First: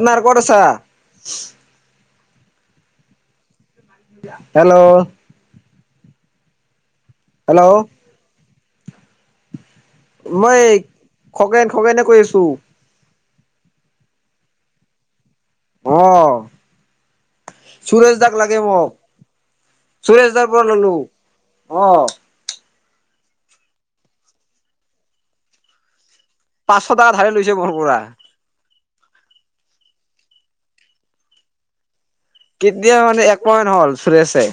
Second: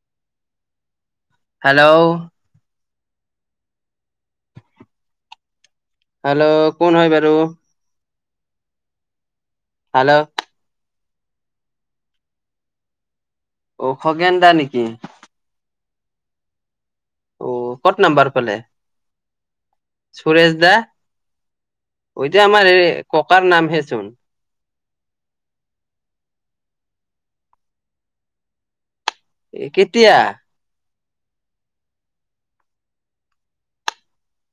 তোনাৰ কত আছা hello hello hello কোন হয় বাৰু হেল্ল' হেল্ল' মই খগেন খগেনে কৈ আছো। অ খগেন দা নেকি আহ অ ক'ত সুৰেশ নাম্বাৰ দাগ পালে লাগে মোক। সুৰেশ দাৰ পৰা ললো আহ। এতিয়া আমাৰ এই ককাৰ নামহেচোন। পাঁচশ টকাৰ ধাৰে লৈছে বৰপুৰা [unintelligible] এ কেতিয়া। কেতি দা মানে একমইণ্ট হল চুৰেশে।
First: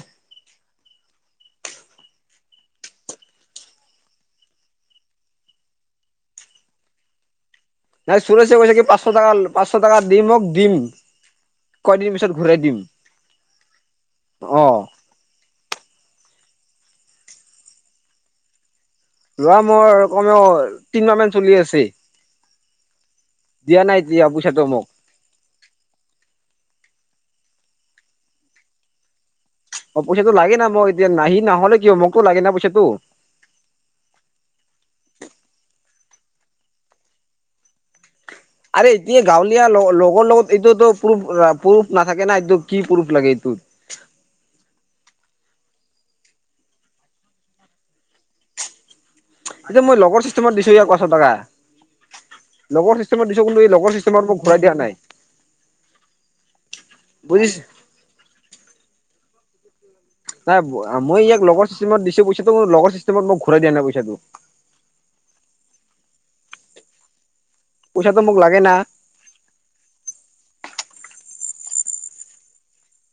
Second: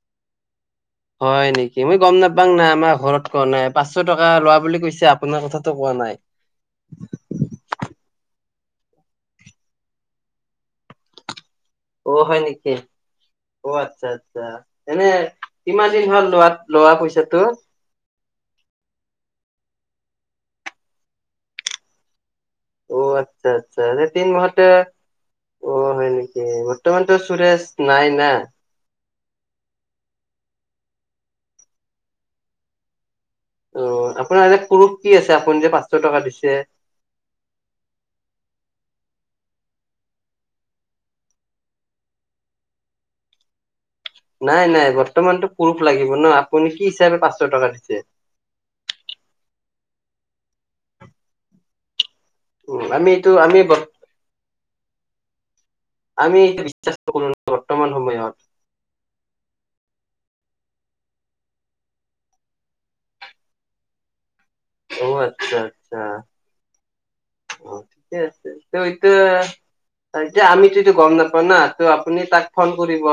হয় নেকি মই গম নাপাওঁ নাই আমাৰ ঘৰত কোৱা নাই পাঁচশ টকা লোৱা বুলি কৈছে আপোনাৰ কথাটো কোৱা। নাই। নাই সুৰেশে কৈছে কি পাঁচশ টকা পাঁচশ টকা দিম হক দিম। [unintelligible] অ হয় নেকি অ আচ্ছা আচ্ছা অ', এনেই কিমান দিন হ'ল লোৱাত লোৱা পইচাটো। লৰা মোৰ কমেও তিনমাহ মান চলি আছে। অ আচ্ছা আচ্ছা দিয়া নাই এই এতিয়া তিনি পইচাটো মাহতে মোক অ হয় নেকি বৰ্তমানতো সুৰেশ নাই ন। অ পইচাটো লাগে না মই এতিয়া নাহি নহলে কি মোকতো লাগে না পইচাটো। অ আপোনাৰ এ পুৰুষ কি আছে আপুনি যে পাঁচশ টকা দিছে। [unintelligible] [inaudible] আৰে এতিয়া গাঁৱলীয়া লগ লগৰ লগত এইটোতো পৰুফ পৰুফ নাথাকে না এইটো কি পৰুফ লাগে এইটো। [unintelligible] [inaudible] নাই নাই বৰ্তমানতো পৰুষ লাগিব ন আপুনি কি হিচাপে পাঁচশ টকা দিছে। [inaudible] এতিয়া মই লগৰ ছিষ্টেমত দিছো ইয়াক পাঁচশ টকা। উম লগৰ আমি চিষ্টেমত এইটো দিছো আমি কিন্তু এই লগৰ চিষ্টেমত মোক ঘূৰাই দিয়া নাই আমি এইটোয়া বিশ্বাস কৰ বুজিছ বৰ্তমান সময়ত নাই মই ইয়াক লগৰ চিষ্টেত দিছো পইচাটো লগৰ চিষ্টেমত মই ঘূৰাই দিয়া নাই পইচাটো। অ আচ্ছা আচ্ছা। অ পইচাটো ঠিকেই মোক আছে লাগে না এতিয়া আমি টোত গম নাপ ওনা' আপুনি তাক ফোন কৰিব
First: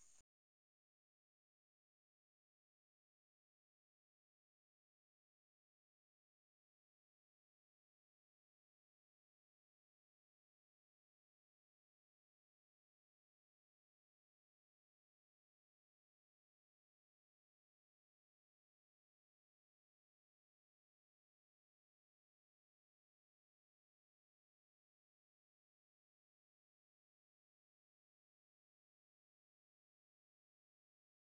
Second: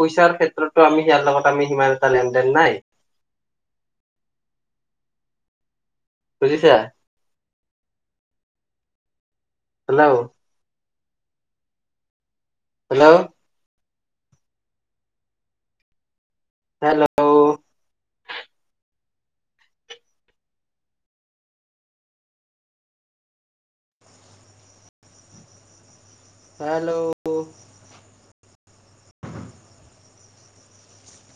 পইচাৰ ক্ষেত্ৰো আমি ইয়াৰ লগত আমি সিমান এটা লেন দেন নাই। [inaudible] বুজিছা। হেল্ল'। Hello hello hello